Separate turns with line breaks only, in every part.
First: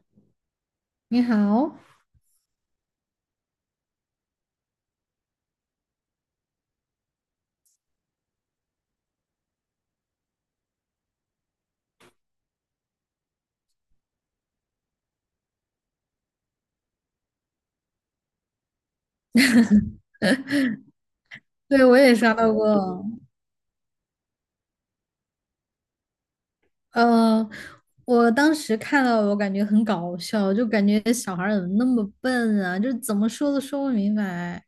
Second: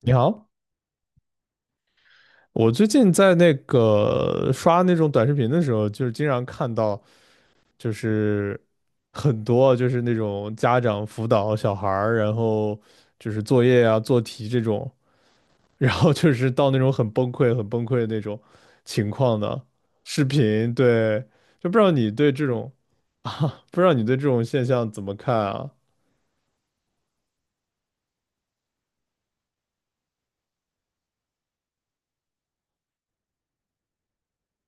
你好。
你好，
我最近在那个刷那种短视频的时候，就是经常看到，就是很多就是那种家长辅导小孩儿，然后就是作业啊、做题这种，然后就是到那种很崩溃、很崩溃的那种情况的视频。对，就不知
对，
道
我
你
也
对
刷
这
到
种，
过。
不知道你对这种现象怎么看啊？
呃，我当时看到，我感觉很搞笑，就感觉小孩儿怎么那么笨啊，就是怎么说都说不明白。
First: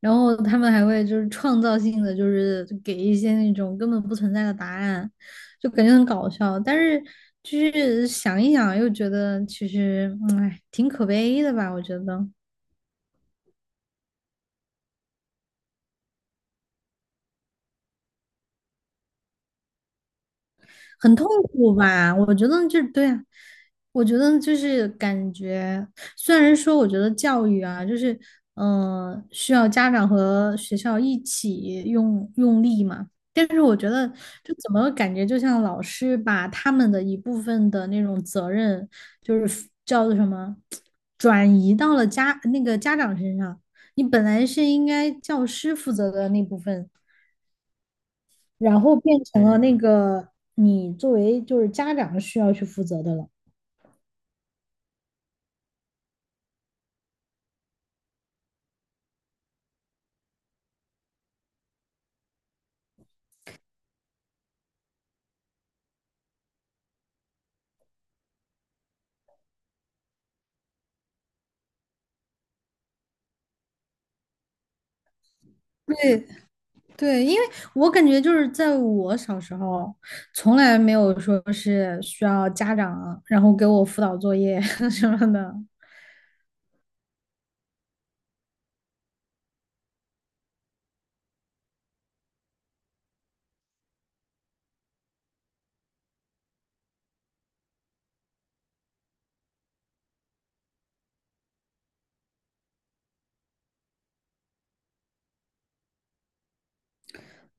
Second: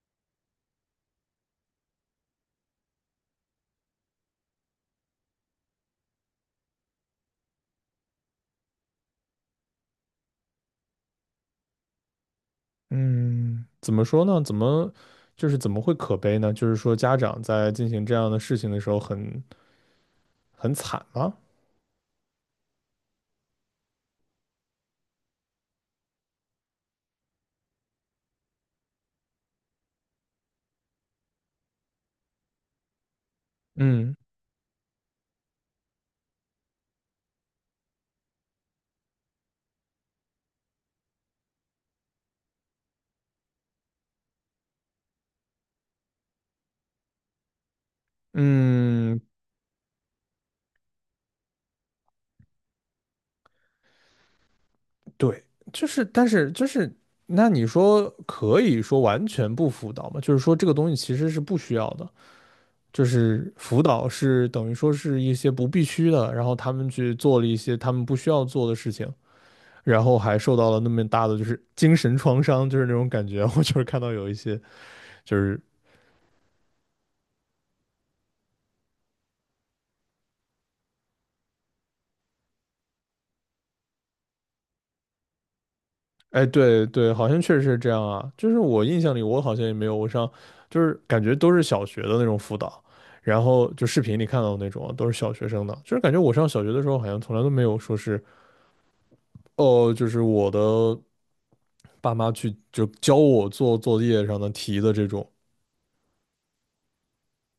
然后他们还会就是创造性的，就是给一些那种根本不存在的答案，就感觉很搞笑。但是就是想一想，又觉得其实，挺可悲的吧？我觉得。
嗯，怎么说呢？就是怎么会可悲呢？就是说家长在进行这样的事情的时候很惨
很痛
吗？
苦吧？我觉得就是对啊，我觉得就是感觉，虽然说我觉得教育啊，就是需要家长和学校一起用用力嘛，但是我觉得
嗯
就怎么感觉就像老师把他们的一部分的那种责任，就是叫做什么，转移到了那个家长身上。你本来是应该教师负责的那部分，然后
嗯，
变成了那个你作为就是家长需要去负责的了。
对，就是，但是就是，那你说可以说完全不辅导吗？就是说这个东西其实是不需要的，就是辅导是等于说是一些不必须的，然后他们去做了一些他们不需要做的事情，然后还受到了那么大的就是精神创伤，就是那种感觉。我就是看到有一些就是
对对，因为我感觉就是在我小时候，从来没有说是需要家长然后给我辅导作业 什么的。
哎，对对，好像确实是这样啊。就是我印象里，我好像也没有，我上就是感觉都是小学的那种辅导，然后就视频里看到的那种啊，都是小学生的。就是感觉我上小学的时候，好像从来都没有说是哦，就是我的爸妈去就教我做作业上的题的这种。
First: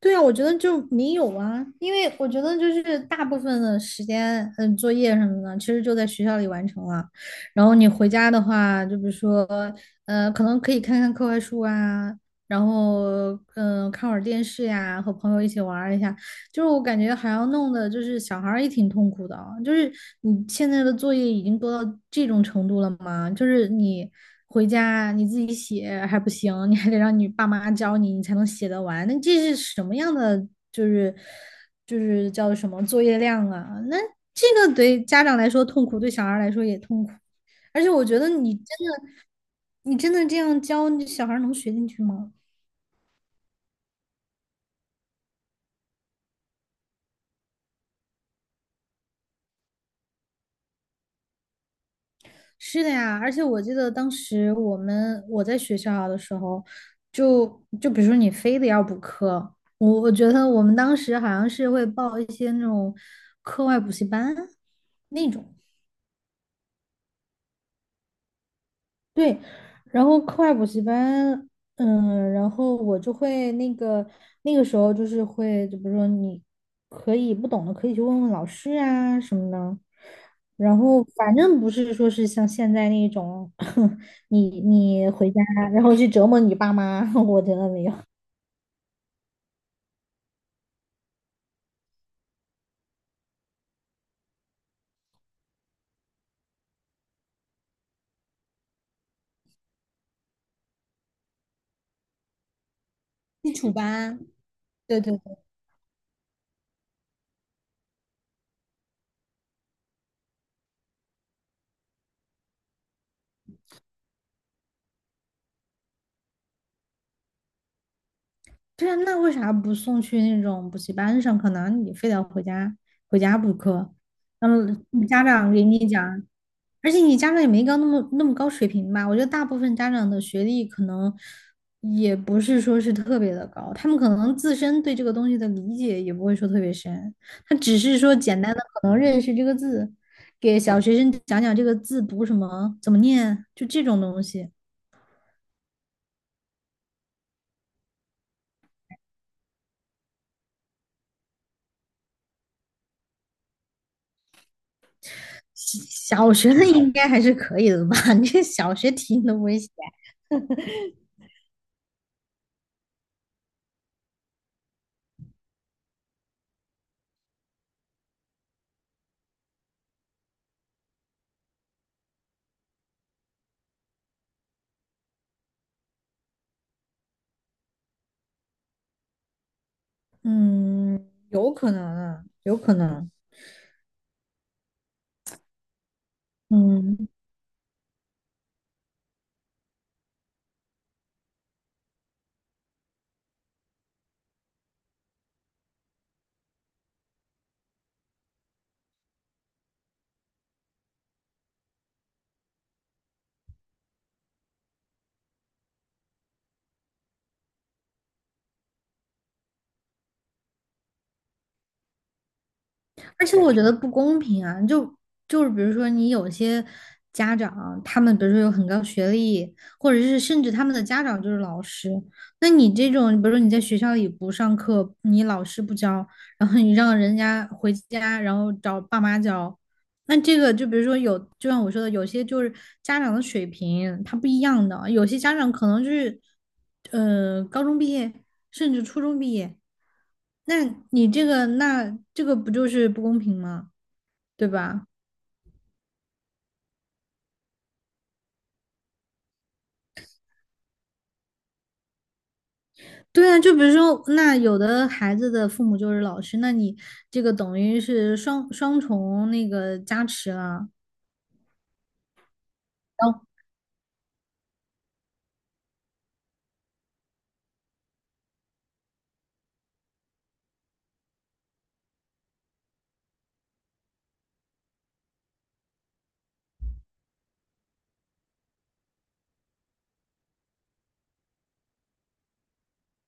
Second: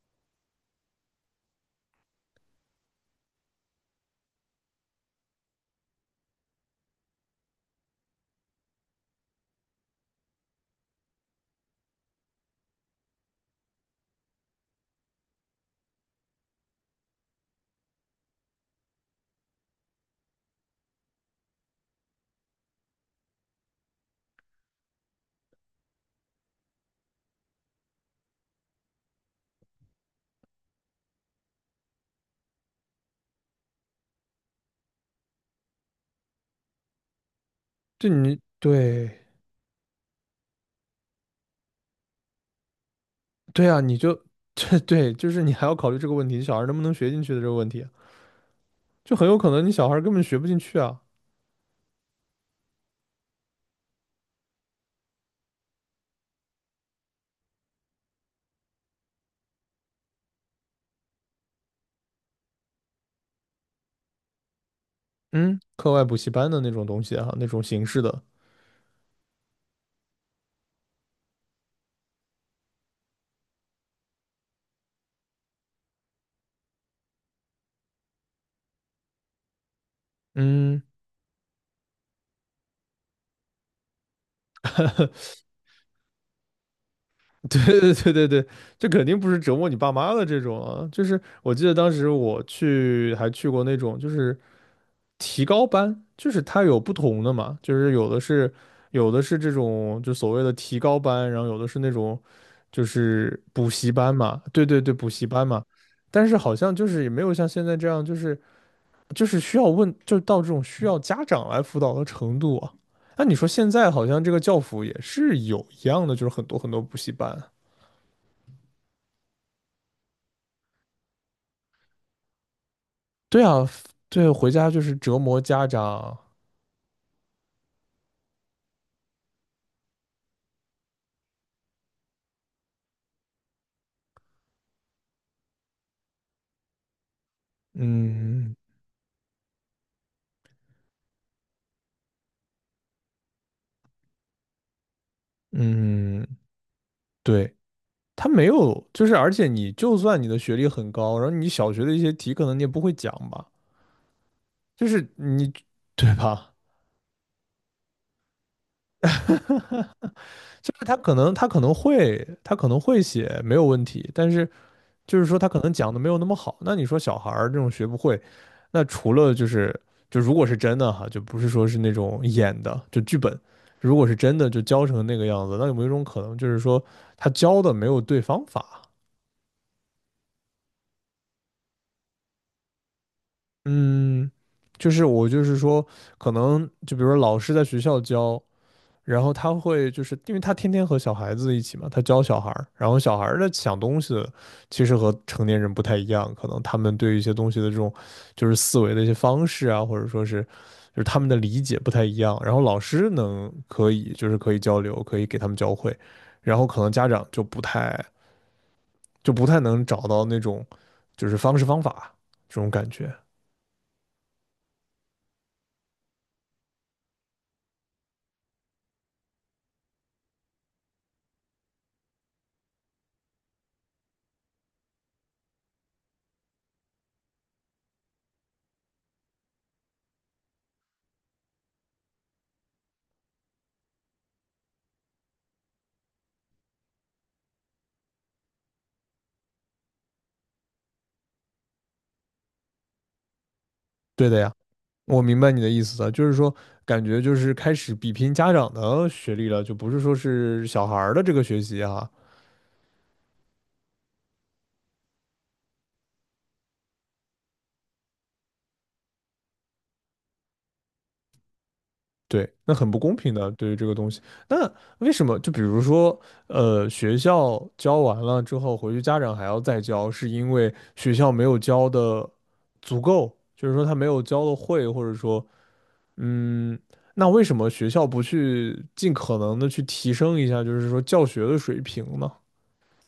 对啊，我觉得就没有啊，因为我觉得就是大部分的时间，嗯，作业什么的，其实就在学校里完成了。然后你回家的话，就比如说，可能可以看看课外书啊，然后，看会儿电视呀，和朋友一起玩儿一下。就是我感觉还要弄的，就是小孩儿也挺痛苦的啊，就是你现在的作业已经多到这种程度了吗？就是你回家你自己写还不行，你还得让你爸妈教你，你才能写得完。那这是什么样的？就是就是叫什么作业量啊？那这个对家长来说痛苦，对小孩儿来说也痛苦。而且我
就
觉得
你
你真的，
对
你真的这样教，你小孩儿能学进去吗？
对啊，你就 对对，就是你还要考虑这个问题，小孩能不能学进去的这个问题啊，就很有可能你小孩根本学不进去啊。
是的呀，而且我记得当时我在学校的时候，就就比如说你非得要补课，我觉得我们当时好像是会报一些那种课外补习班那种。
嗯，课外补习班的那种东西哈、啊，那种形式的，
对，然后课外补习班，嗯，然后我就会那个时候就是会，就比如说你可以不懂的可以去问问老师啊什么的，然
嗯。
后反正不是说是像现在那种，你回家 然后去折磨你爸妈，我觉得
对
没有。
对对对对，这肯定不是折磨你爸妈的这种啊，就是我记得当时我去还去过那种就是提高班，就是它有不同的嘛，就是有的是这种就所谓的提高班，然后有的是那种就是
基
补
础
习班
班。
嘛，对对对，
对
补
对
习
对
班嘛，但是好像就是也没有像现在这样，就是需要问，就到这种需要家长来辅导的程度啊。那你说现在好像这个教辅也是有一样的，就是很多很多补习班啊。
对啊，那为啥不送去那种补习班上课呢？你非得回家
对
补
啊，
课，
对，回
然后
家就是折
家
磨
长给
家
你
长。
讲。而且你家长也没高那么高水平吧？我觉得大部分家长的学历可能也不是说是特别的高，他们可能自身对这个东西的理解也不会说特别深，他只是说简
嗯
单的可能认识这个字，给小学生讲讲这个字读什么，怎么念，就这种东西。
嗯，对，他没有，就是而且你就算你的学历很高，然后你小学的一些题可能你也不会讲吧，就是你，对
小
吧？
学的应该还是可以的吧？你这小学题你都不会写？
就是他可能会写没有问题，但是就是说他可能讲的没有那么好。那你说小孩儿这种学不会，那除了就是就如果是真的哈，就不是说是那种演的，就剧本，如果是真的就教成那个样子，那有没有一种可能就是说他教的没有对方法？
嗯，有可能啊，有可能。
嗯，就是我就是说，可能就比如
嗯。
说老师在学校教，然后他会就是因为他天天和小孩子一起嘛，他教小孩儿，然后小孩儿的想东西其实和成年人不太一样，可能他们对一些东西的这种就是思维的一些方式啊，或者说是就是他们的理解不太一样。然后老师可以就是可以交流，可以给他们教会，然后可能家长就不太能找到那种就是方式方法这种感觉。
而且我觉得不公平啊，就就是比如说你有些家长，他们比如说有很高学历，或者是甚至他们的家长就是老师，那你这种，比如说你在学校里不上课，你老师不教，然后你让人家回家，然后找爸妈教，那这个就比如说有，就像我说的，有些就是家长的水平他不一样的，有些家长可能就是高中毕业，甚至初中毕业。那你这个，那这个不就是不公平吗？
对的
对
呀。
吧？
我明白你的意思了，就是说，感觉就是开始比拼家长的学历了，就不是说是小孩儿的这个学习哈。
对啊，就比如说，那有的孩子的父母就是老师，那你这个等于是双重那个加持了，
对，那很不
然
公
后
平的，对于这个东西。那为什么？就比如说，学校教完了之后，回去家长还要再教，是因为学校没有教的足够，就是说他没有教的会，或者说，嗯，那为什么学校不去尽可能的去提升一下，就是说教学的水平呢？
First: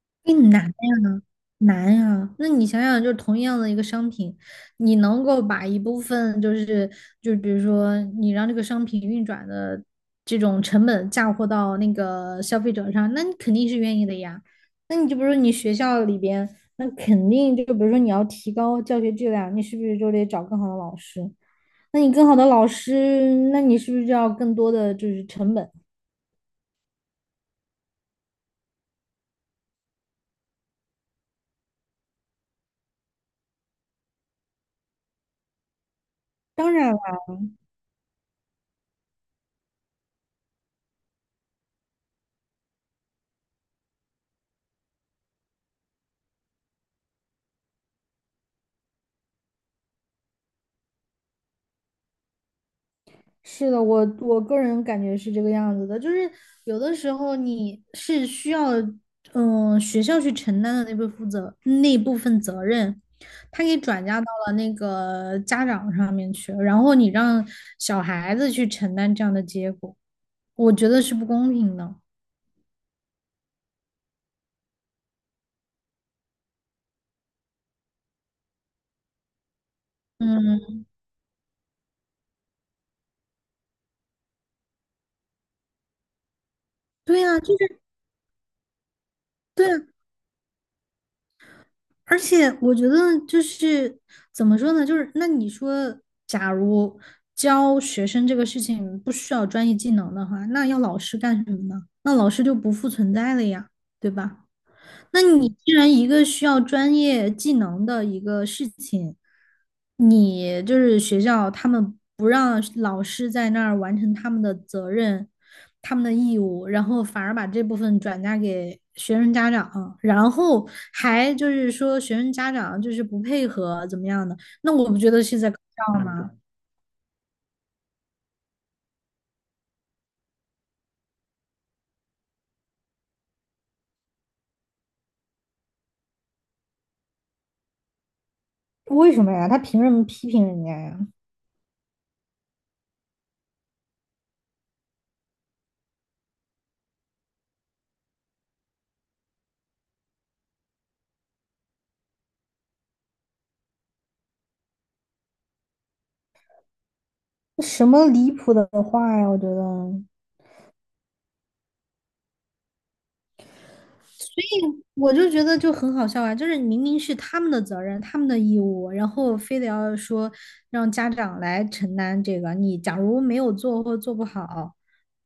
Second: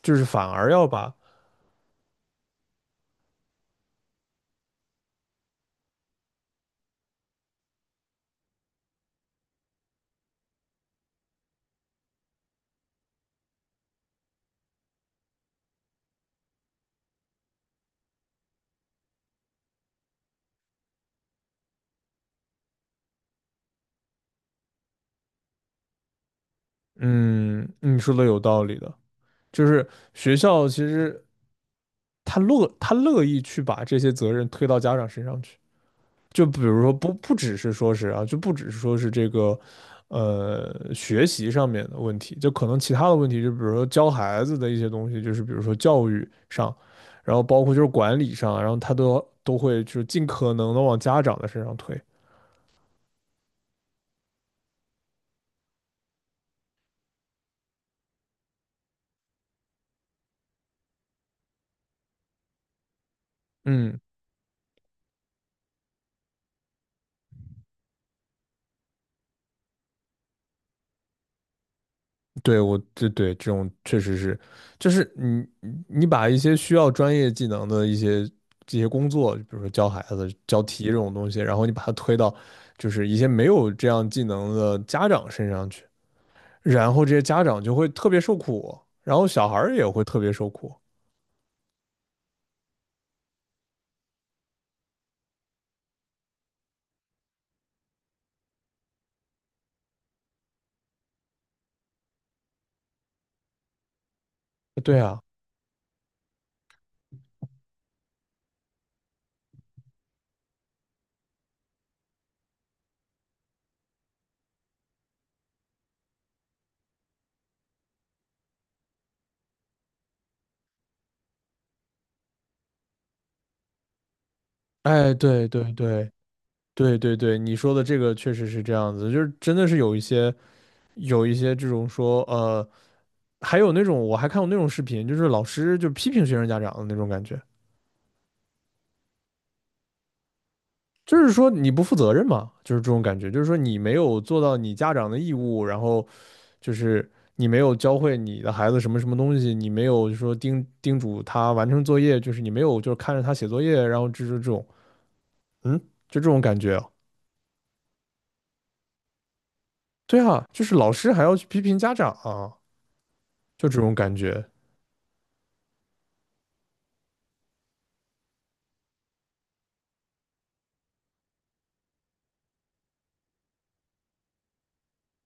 就是反
更
而
难
要把
难呀。那你想想，就是同样的一个商品，你能够把一部分就是就比如说你让这个商品运转的这种成本嫁祸到那个消费者上，那你肯定是愿意的呀。那你就比如说你学校里边，那肯定就比如说你要提高教学质量，你是不是就得找更好的老师？那你更好的老师，那你是不是就要更多的就是成本？
嗯，你说的有道理的，就是学校其实他乐意去把这些责任推到家长身上去，就比
当
如说
然了，
不只是说是啊，就不只是说是这个学习上面的问题，就可能其他的问题，就比如说教孩子的一些东西，就是比如说教育上，然后包括就是管理上，然后他都会就是尽可能的往家长的身上推。
是的，我个人感觉是这个样子的，就是有的时候你是需要，学校去承担的那部分责任，他给
嗯。
转嫁到了那个家长上面去，然后你让小孩子去承担这样的结果，我觉得是不公平的。
对，我这对这种确实是，就是你把一些需要专业技能的一些这些工作，比如说教孩子、教
嗯，
题这种东西，然后你把它推到就是一些没有这样技能的家长身上去，然后这
对
些
呀，
家
就
长就
是
会特别受苦，然后小孩
对
儿
呀，
也会特别受苦。
而且我觉得就是怎么说呢，就是那你说，假如教学生这个事情不需要专业技能的话，那要老师干什么呢？那老师就不复存在了呀，对吧？
对啊，
那你既然一个需要专业技能的一个事情，你就是学校他们不让老师在那儿完成他们的责任、他们的义务，然后反而把这部分转嫁给学生家长，然后还就是说学生家长就是不配合怎么样的，那我不觉
哎，
得是
对
在搞
对
笑
对
吗？
对对对，你说的这个确实是这样子，就是真的是有一些这种说还有那种我还看过那种视频，就是老师就批评学生家长的那种感觉，
为什么呀？他凭什么批评人家呀？
就是说你不负责任嘛，就是这种感觉，就是说你没有做到你家长的义务，然后就是你没有教会你的孩子什么什么东西，你没有说叮嘱他完成作业，就是你没有就是看着他写作业，然后就是这种，嗯，就这种感觉啊
什么离谱的话呀？我觉得。
对啊，就是老师还要去批评家长啊，就这种感
所
觉，
以我就觉得就很好笑啊，就是明明是他们的责任、他们的义务，然后非得要说让家长来承担这个。你假如没有做或做不好，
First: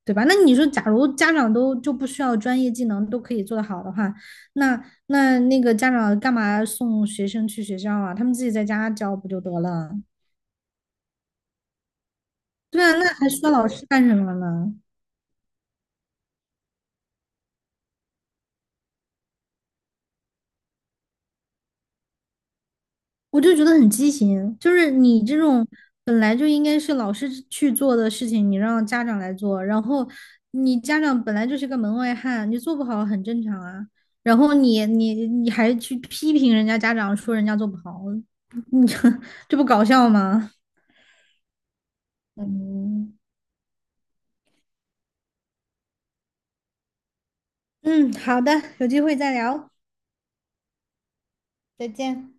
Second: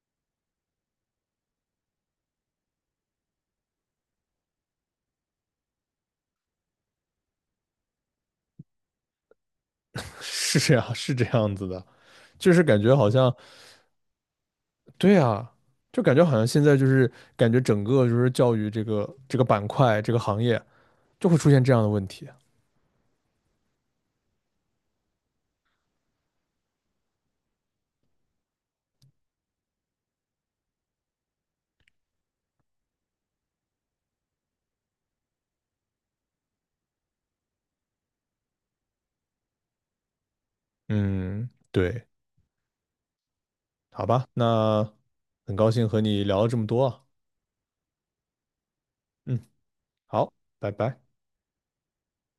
对吧？那你说，假如家长都就不需要专业技能都可以做得好的话，那那个家长干嘛送学生去学校啊？他们自己在家教不就得了？
是这样，是这样子的，就是感
对啊，
觉
那
好
还
像
需要老师干什么呢？
对啊，就感觉好像现在就是感觉整个就是教育这个板块这个行业就会出现这样的问题。
我就觉得很畸形，就是你这种本来就应该是老师去做的事情，你让家长来做，然后你家长本来就是个门外汉，你做不好很正常啊。然后你还去批评人家家长，说人家做不好，这不搞笑吗？
嗯，对，
嗯，
好吧，那很高兴和你聊了这么多啊。
嗯，好的，有机会再
嗯，
聊，
好，拜拜。
再见。